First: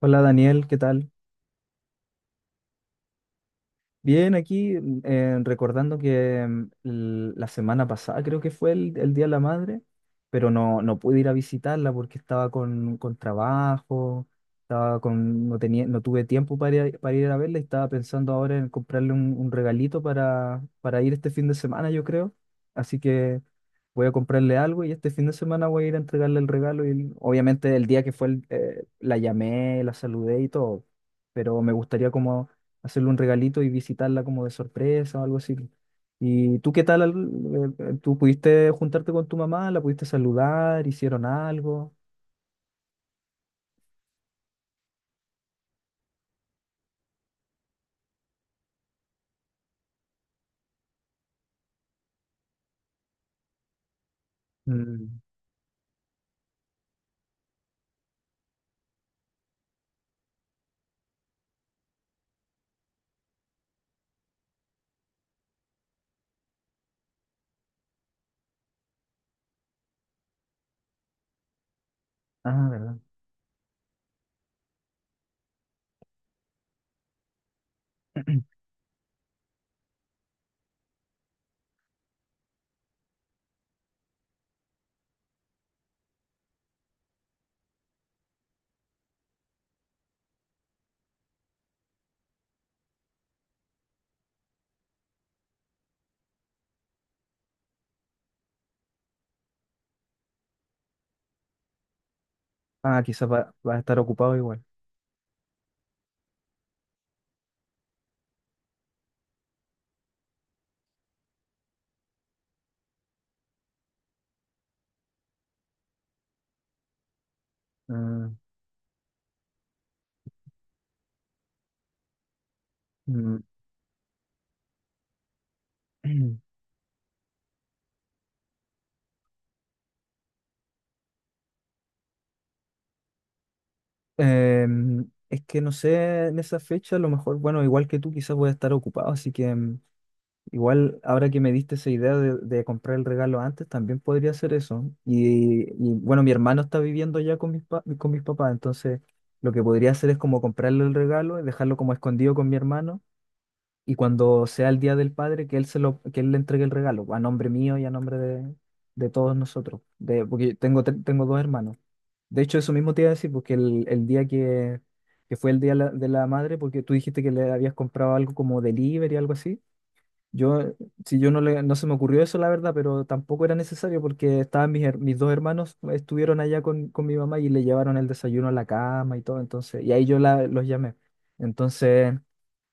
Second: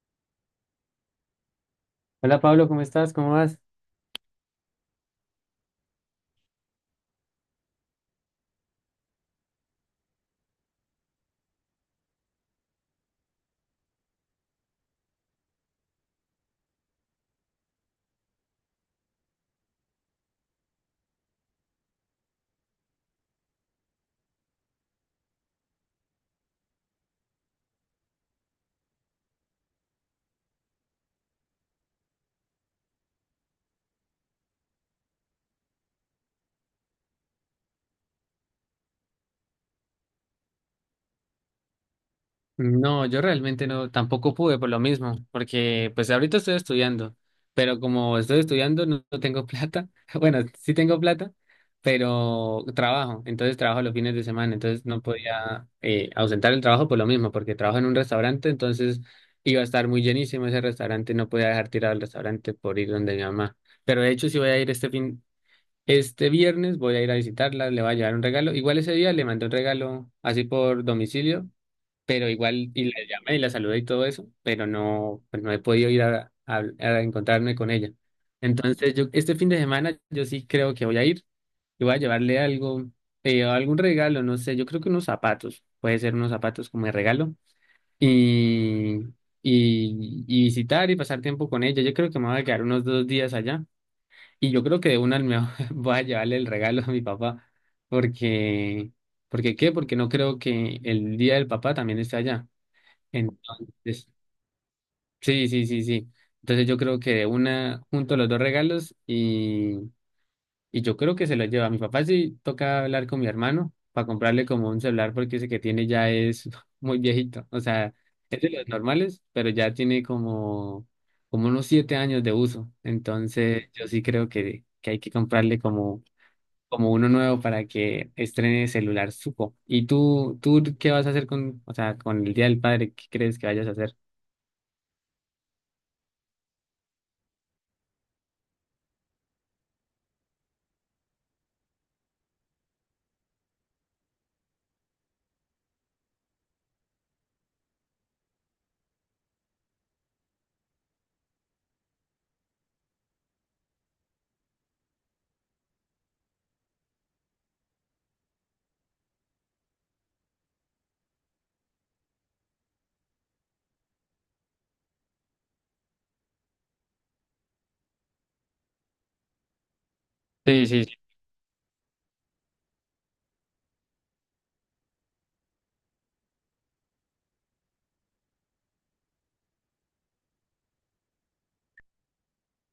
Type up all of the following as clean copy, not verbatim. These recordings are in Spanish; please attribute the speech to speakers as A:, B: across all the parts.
A: Hola Daniel, ¿qué tal?
B: Hola Pablo, ¿cómo estás? ¿Cómo vas?
A: Bien, aquí recordando que la semana pasada creo que fue el Día de la Madre, pero no, no pude ir a visitarla porque estaba con trabajo, estaba con, no tenía, no tuve tiempo para ir a verla y estaba pensando ahora en comprarle un regalito para ir este fin de semana, yo creo. Así que voy a comprarle algo y este fin de semana voy a ir a entregarle el regalo. Y obviamente el día que fue, la llamé, la saludé y todo, pero me gustaría como hacerle un regalito y visitarla como de sorpresa o algo así. ¿Y tú qué tal? ¿Tú pudiste juntarte con tu mamá? ¿La pudiste saludar? ¿Hicieron algo?
B: No, yo realmente no, tampoco pude por lo mismo, porque pues ahorita estoy estudiando, pero como estoy estudiando no tengo plata, bueno, sí tengo plata, pero trabajo, entonces trabajo los fines de semana, entonces no
A: Mm.
B: podía ausentar el trabajo por lo mismo, porque trabajo en un restaurante, entonces iba a estar muy llenísimo ese restaurante, no podía dejar tirado el restaurante por ir donde mi mamá, pero de hecho sí voy a ir este fin. Este viernes voy a ir a visitarla, le voy a llevar un regalo. Igual ese día le mandé un regalo así por domicilio, pero
A: Ah,
B: igual y
A: ¿verdad?
B: la llamé y la saludé y todo eso, pero no, pues no he podido ir a encontrarme con ella. Entonces yo este fin de semana yo sí creo que voy a ir y voy a llevarle algo, algún regalo, no sé, yo creo que unos zapatos, puede ser unos zapatos como de regalo y, y visitar y pasar tiempo con ella. Yo creo que me voy a quedar unos 2 días allá. Y yo creo que de una me voy a llevarle el regalo a mi papá, porque, porque ¿qué? Porque no creo que el día del papá también esté allá.
A: Ah, quizás va a estar
B: Entonces,
A: ocupado igual.
B: sí, sí, sí, sí. Entonces yo creo que de una junto los dos regalos y yo creo que se lo lleva. A mi papá sí toca hablar con mi hermano para comprarle como un celular porque ese que tiene ya es muy viejito. O sea,
A: Ah,
B: es de los normales, pero ya tiene como, unos 7 años de uso.
A: mm.
B: Entonces yo sí creo que hay que comprarle como como uno nuevo para que estrene celular Suco. ¿Y tú qué vas a hacer con, o sea, con el Día del Padre? ¿Qué crees que vayas a hacer?
A: Es que no sé, en esa fecha, a lo mejor, bueno, igual que tú, quizás voy a estar ocupado, así que... Igual, ahora que me diste esa idea de comprar el regalo antes, también podría hacer eso. Bueno, mi hermano está viviendo ya con con mis papás, entonces lo que podría hacer es como comprarle el regalo y dejarlo como escondido con mi hermano. Y cuando sea el día del padre, que él se lo, que él le entregue el regalo, a nombre mío y a nombre de todos nosotros. De, porque tengo dos hermanos. De hecho, eso mismo te iba a decir, porque el día que fue el día de la madre, porque tú dijiste que le habías comprado algo como delivery, algo así.
B: Sí,
A: Yo,
B: sí, sí.
A: si yo no le, no se me ocurrió eso, la verdad, pero tampoco era necesario porque estaban mis dos hermanos, estuvieron allá con mi mamá y le llevaron el desayuno a la cama y todo, entonces, y ahí yo la, los llamé. Entonces,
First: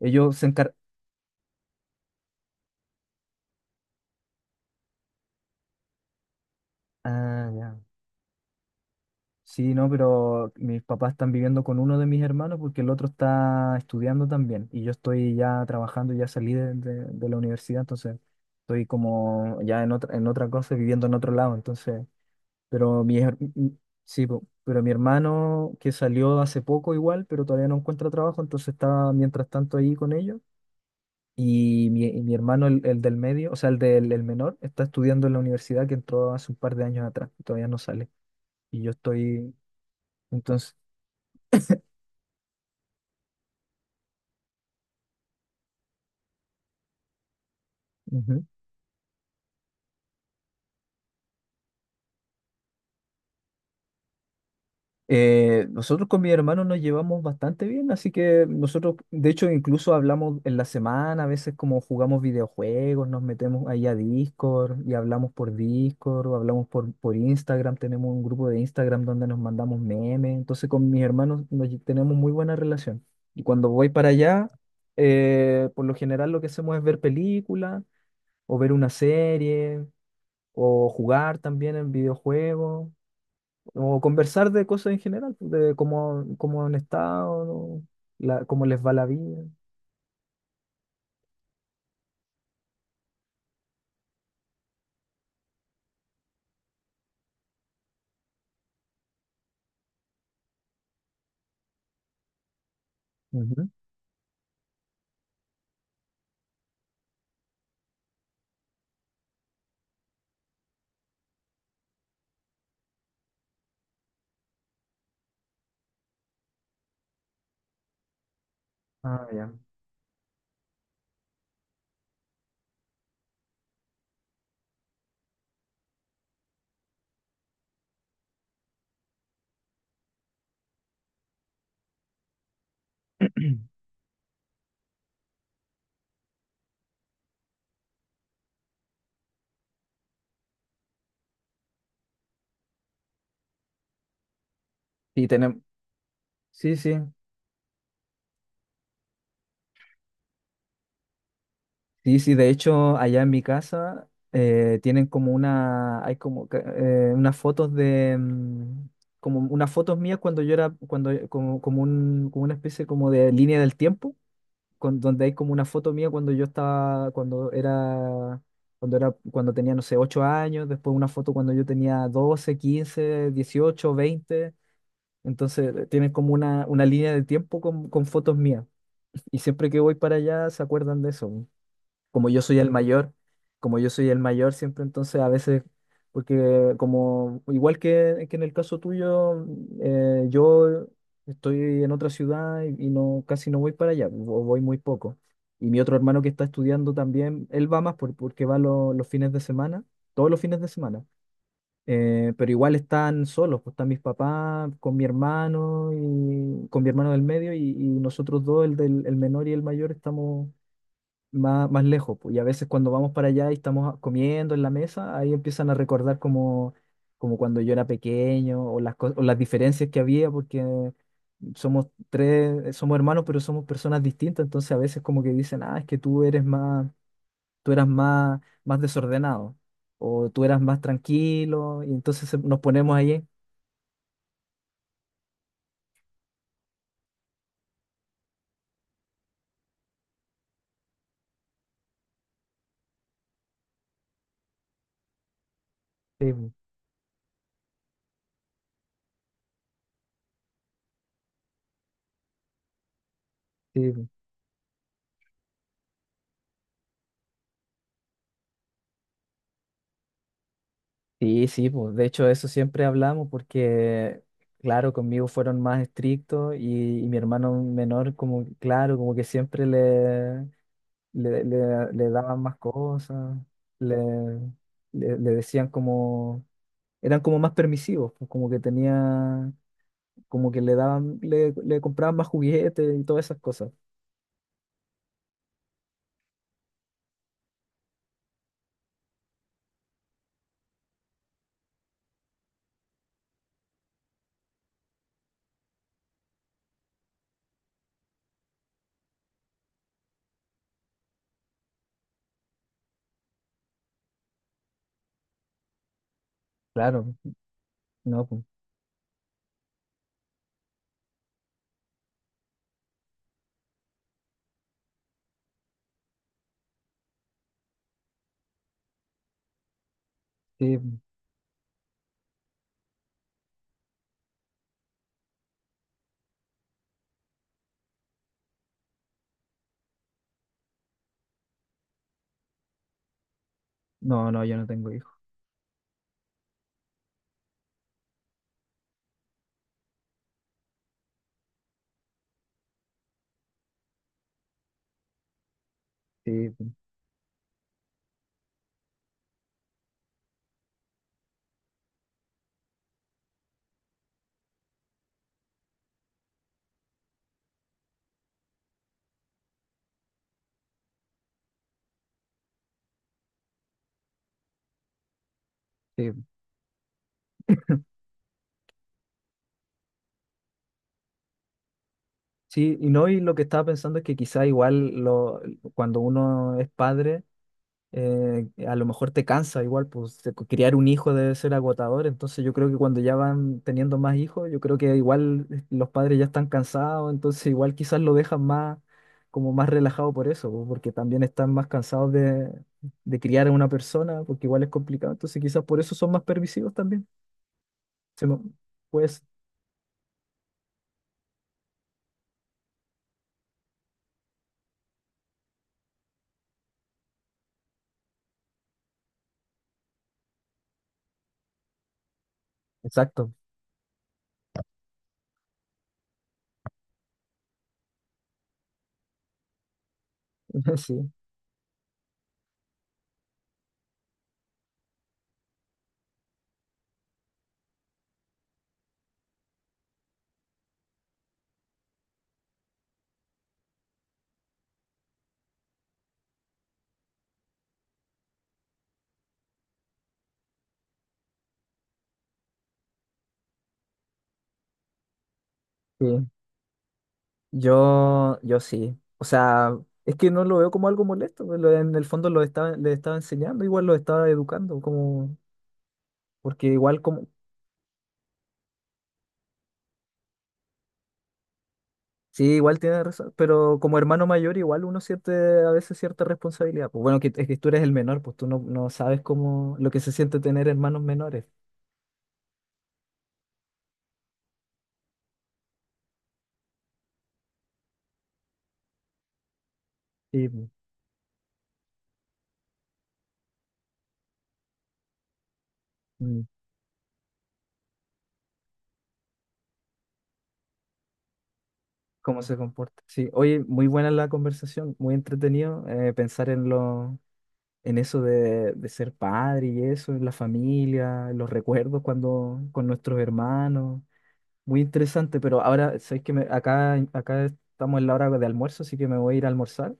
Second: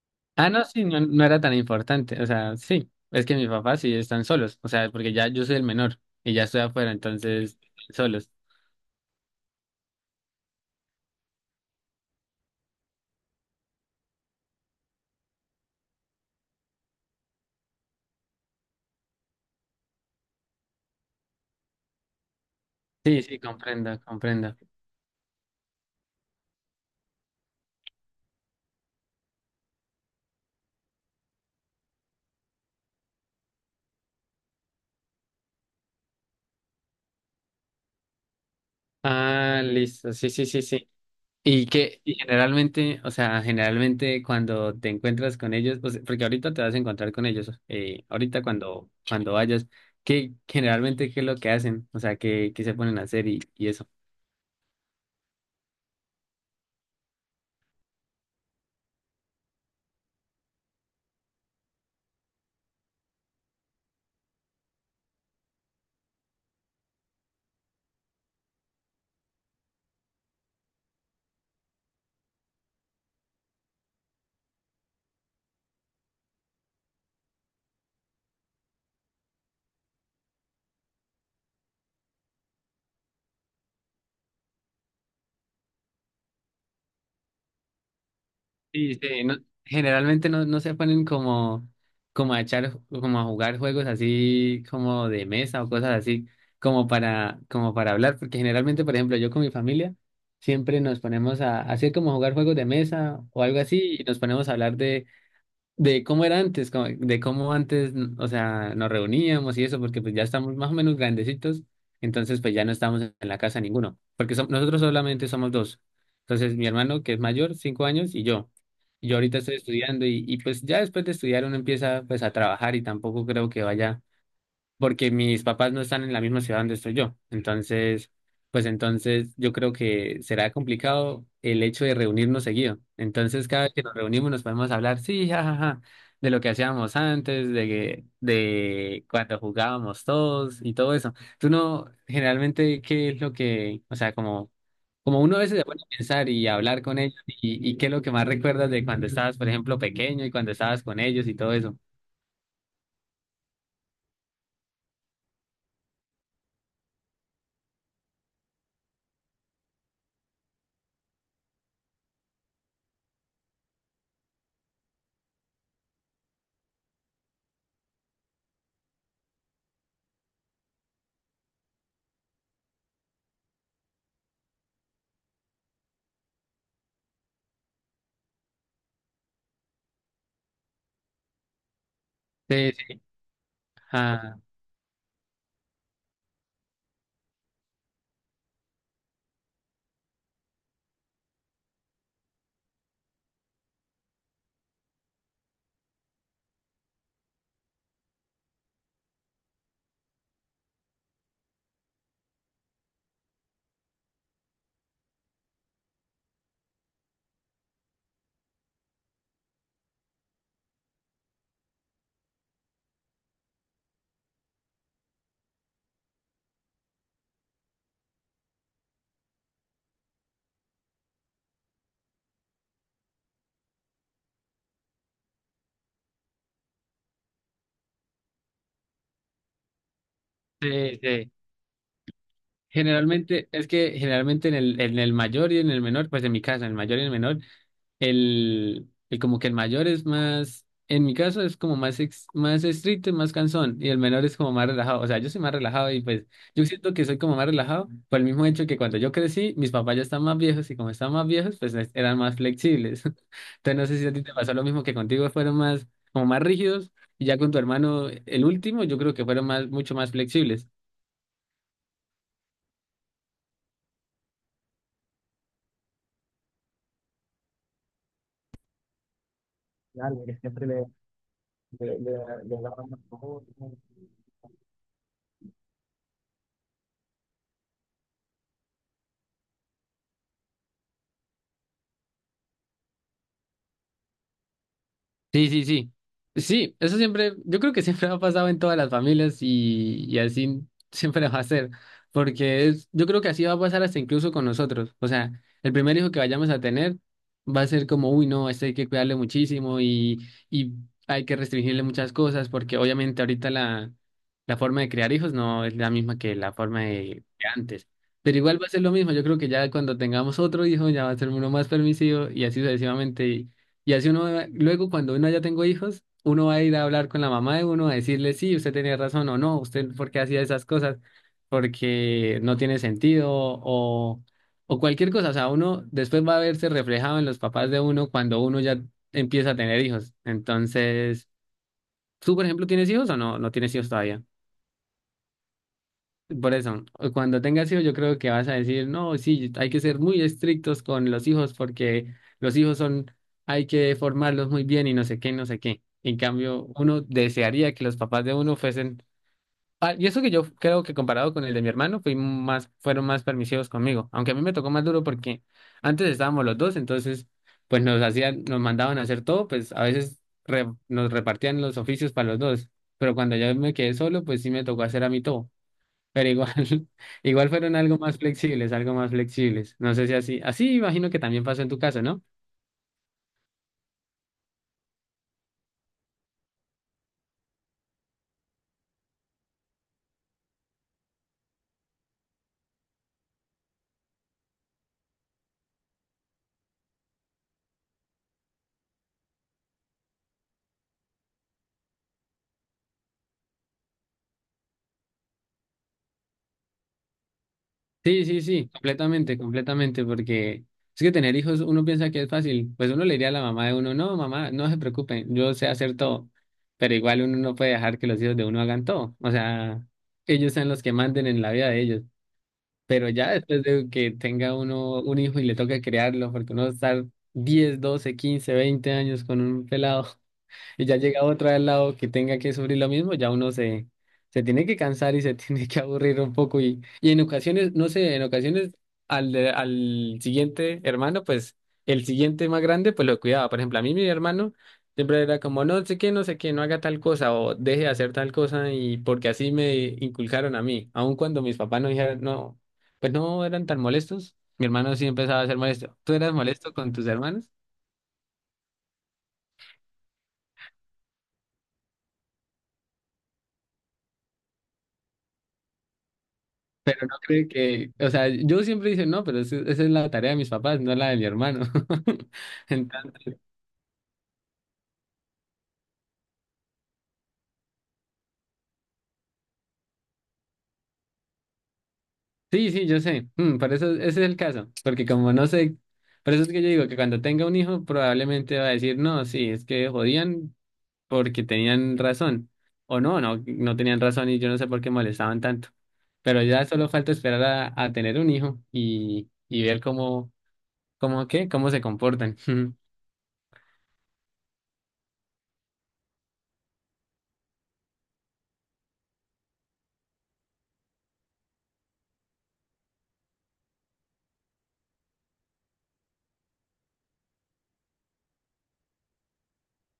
A: ellos se
B: Ah, no,
A: encar...
B: sí, no era tan importante. O sea, sí, es que mis papás sí están solos. O sea, porque ya yo soy el menor y ya estoy afuera,
A: Ah,
B: entonces
A: ya.
B: solos.
A: Sí, no, pero mis papás están viviendo con uno de mis hermanos porque el otro está estudiando también y yo estoy ya trabajando, ya salí de la universidad, entonces estoy como ya en otra cosa, viviendo en otro lado, entonces... Pero
B: Sí, sí, comprendo,
A: sí,
B: comprendo.
A: pero mi hermano que salió hace poco igual, pero todavía no encuentra trabajo, entonces está mientras tanto ahí con ellos. Y mi hermano, el del medio, o sea, el del el menor, está estudiando en la universidad que entró hace un par de años atrás, y todavía no sale. Y yo estoy,
B: Ah, listo, sí, sí, sí,
A: entonces,
B: sí. Y generalmente, o sea, generalmente cuando te encuentras con ellos, pues, porque ahorita te vas a encontrar con ellos, ahorita cuando vayas, ¿qué generalmente qué es lo que hacen? O sea, ¿qué se ponen a hacer y eso?
A: Nosotros con mi hermano nos llevamos bastante bien, así que nosotros, de hecho, incluso hablamos en la semana, a veces como jugamos videojuegos, nos metemos ahí a Discord y hablamos por Discord o hablamos por Instagram, tenemos un grupo de Instagram donde nos mandamos memes, entonces con mis hermanos tenemos muy buena relación. Y cuando voy para allá, por lo general lo que hacemos es ver películas o ver una serie o jugar también en videojuegos. O conversar de cosas en general, pues, de cómo, cómo han estado, ¿no? La- cómo les va
B: Sí,
A: la
B: sí,
A: vida.
B: generalmente no se ponen como, como a echar, como a jugar juegos así como de mesa o cosas así, como para hablar, porque generalmente, por ejemplo, yo con mi familia siempre nos ponemos a hacer como jugar juegos de mesa o algo
A: Ujú.
B: así y nos ponemos a hablar de cómo era antes, de cómo antes, o sea, nos reuníamos y eso, porque pues ya estamos más o menos grandecitos, entonces pues ya no estamos en la casa ninguno, porque nosotros solamente somos dos. Entonces mi hermano, que es mayor, 5 años, y yo. Yo
A: Ah,
B: ahorita
A: ya.
B: estoy estudiando y pues ya después de estudiar uno empieza pues a trabajar y tampoco creo que vaya porque mis papás no están en la misma ciudad donde estoy yo. Entonces, pues entonces yo creo que será complicado el hecho de reunirnos seguido. Entonces, cada vez que nos reunimos nos podemos hablar, sí, jajaja, de lo que hacíamos antes, de cuando jugábamos todos y todo eso. Tú no, generalmente, ¿qué es lo que, o sea, como
A: Y
B: uno a veces
A: tenemos.
B: se pone a pensar y
A: Sí,
B: hablar
A: sí.
B: con ellos y qué es lo que más recuerdas de cuando estabas, por ejemplo, pequeño y cuando estabas con ellos y todo eso?
A: Sí, sí. De hecho, allá en mi casa tienen como una. Hay como que, unas fotos de. Como unas fotos mías cuando yo era. Cuando, como, como, un, como una especie como de línea del tiempo. Con, donde hay como una foto mía cuando yo estaba, cuando era, cuando era, cuando tenía, no sé, 8 años, después una foto cuando yo tenía 12 15 18 20. Entonces tienen como una línea de tiempo con fotos mías. Y siempre que voy para allá se acuerdan de eso como yo soy el
B: Sí, sí.
A: mayor, como yo soy el
B: Ah,
A: mayor siempre, entonces a veces, porque como igual que en el caso tuyo, yo estoy en otra ciudad y no casi no voy para allá, o voy muy poco. Y mi otro hermano que está estudiando también, él va más por- porque va lo- los fines de semana, todos los fines de semana. Pero igual están solos, pues están mis papás con mi hermano y con mi hermano del medio y nosotros dos, el del el menor y el mayor, estamos más, más lejos, pues, y a veces cuando vamos para allá y estamos a- comiendo en la mesa, ahí empiezan a recordar como, como cuando yo era pequeño o las, co- o las diferencias que había, porque somos tres, somos hermanos, pero somos personas distintas, entonces a veces como que dicen, ah, es que tú eres más, tú eras más, más desordenado, o tú eras más
B: sí, sí.
A: tranquilo, y entonces se- nos ponemos ahí.
B: Generalmente, es que generalmente en el, mayor y en el menor, pues en mi caso, en el mayor y en el menor, el como que el mayor es más, en mi caso es como más, más estricto y más cansón, y el menor es como más relajado. O sea, yo soy más relajado y pues
A: Sí, pues,
B: yo siento que soy como más relajado por el mismo hecho que cuando yo crecí, mis papás ya están más viejos y como están más viejos, pues eran más flexibles. Entonces
A: sí,
B: no sé si
A: pues.
B: a ti te pasó lo mismo que contigo, fueron más, como más rígidos, y ya con tu hermano, el último, yo creo que fueron más, mucho más flexibles.
A: Sí, sí, pues de hecho eso siempre hablamos porque, claro, conmigo fueron más estrictos y mi hermano menor como, claro, como que siempre le, le,
B: De,
A: le- le
B: de,
A: daban más
B: de la
A: cosas, le, le decían como, eran como más permisivos, pues, como que tenía, como que le daban, le compraban más juguetes y todas esas cosas.
B: Sí, sí, sí. Sí, eso siempre, yo creo que siempre ha pasado en todas las familias y así siempre va a ser, porque es, yo creo que así va a pasar hasta incluso con nosotros. O sea, el primer hijo que vayamos a tener va a ser como, uy, no, este hay que cuidarle muchísimo y hay que restringirle muchas cosas, porque obviamente ahorita la, forma de criar hijos no es la misma que la forma
A: Claro,
B: de antes.
A: no,
B: Pero
A: pues,
B: igual va a ser lo mismo, yo creo que ya cuando tengamos otro hijo ya va a ser uno más permisivo y así sucesivamente y así uno, luego cuando uno ya tengo hijos, uno va a ir a hablar con la mamá de uno, a decirle, sí, usted tenía razón o no, usted por qué hacía esas
A: sí,
B: cosas, porque no tiene sentido o cualquier cosa. O sea, uno después va a verse reflejado en los papás de uno cuando uno ya empieza a tener hijos. Entonces, ¿tú, por ejemplo, tienes hijos o no tienes hijos todavía?
A: no, no, yo no tengo hijos.
B: Por eso, cuando tengas hijos, yo creo que vas a decir, no, sí, hay que ser muy estrictos con los hijos porque los hijos son, hay que formarlos muy bien y no sé qué, no sé qué. En
A: Sí,
B: cambio, uno desearía que los papás de uno fuesen, ah, y eso que yo creo que comparado con el de mi hermano, fui más, fueron más permisivos conmigo, aunque a mí me tocó más duro porque antes estábamos los dos, entonces, pues nos hacían, nos mandaban a hacer todo, pues a veces nos repartían los oficios para los dos, pero cuando yo me quedé solo, pues sí me tocó hacer a mí todo.
A: sí.
B: Pero igual, igual fueron algo más flexibles, algo más flexibles. No sé si así, así imagino que también pasó en tu casa, ¿no?
A: Sí, y no, y lo que estaba pensando es que quizá igual lo, cuando uno es padre, a lo mejor te cansa igual, pues te- criar un hijo debe ser agotador, entonces yo creo que cuando ya van teniendo más hijos, yo creo que igual los padres ya están cansados, entonces igual quizás lo dejan más, como más relajado por eso, pues, porque también están más cansados de criar a una persona, porque igual es complicado, entonces quizás por eso son más permisivos también.
B: Sí,
A: Se me-
B: sí, sí,
A: pues,
B: completamente, completamente, porque es que tener hijos uno piensa que es fácil. Pues uno le diría a la mamá de uno, no, mamá, no se preocupe, yo sé hacer todo. Pero igual uno no puede dejar que los hijos de uno hagan todo. O sea, ellos sean los que manden en la vida de ellos. Pero ya
A: exacto,
B: después de que tenga uno un hijo y le toca criarlo, porque uno va a estar 10 12 15 20 años con un pelado. Y ya
A: sí.
B: llega otra al lado que tenga que sufrir lo mismo, ya uno se, tiene que cansar y se tiene que aburrir un poco. Y en ocasiones, no sé, en ocasiones al siguiente hermano, pues el siguiente más grande, pues lo cuidaba. Por ejemplo, a mí mi hermano siempre era como, no sé qué, no sé qué, no haga tal cosa o deje de hacer tal cosa y porque así me inculcaron a mí, aun cuando mis papás no dijeron, no, pues no eran tan molestos. Mi hermano sí empezaba a ser molesto. ¿Tú
A: Sí.
B: eras molesto con tus hermanos?
A: Yo sí. O sea, es que no lo veo como algo molesto. Pues, en el fondo le estaba enseñando, igual lo estaba educando, como, porque igual como,
B: Sí, que, o sea, yo siempre dije, no, pero esa es la tarea de mis papás, no la de mi hermano.
A: sí, igual tiene
B: Entonces,
A: razón, pero como hermano mayor igual uno siente a veces cierta responsabilidad. Pues bueno, que, es que tú eres el menor, pues tú no, no sabes cómo, lo que se siente tener hermanos menores
B: sí, sí, yo sé. Por eso ese es el caso, porque como no sé, por eso es que yo digo que cuando tenga un hijo probablemente va a decir, no, sí, es que
A: y
B: jodían porque tenían razón, o no, no, no tenían razón y yo no sé por qué molestaban tanto, pero
A: mm,
B: ya solo falta esperar a tener un hijo y ver cómo se comportan.
A: cómo se comporta. Sí, oye, muy buena la conversación, muy entretenido pensar en los en eso de ser padre y eso, en la familia, en los recuerdos cuando con nuestros hermanos. Muy interesante, pero ahora sabes que acá, acá estamos en la hora de almuerzo, así que me voy a ir a almorzar.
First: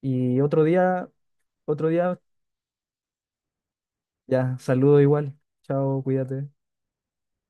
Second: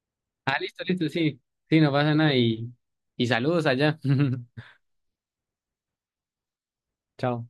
A: Y
B: Ah, listo, listo, sí, sí,
A: otro
B: no pasa
A: día,
B: nada y saludos allá.
A: ya, saludo igual. Chao, cuídate.
B: Chao.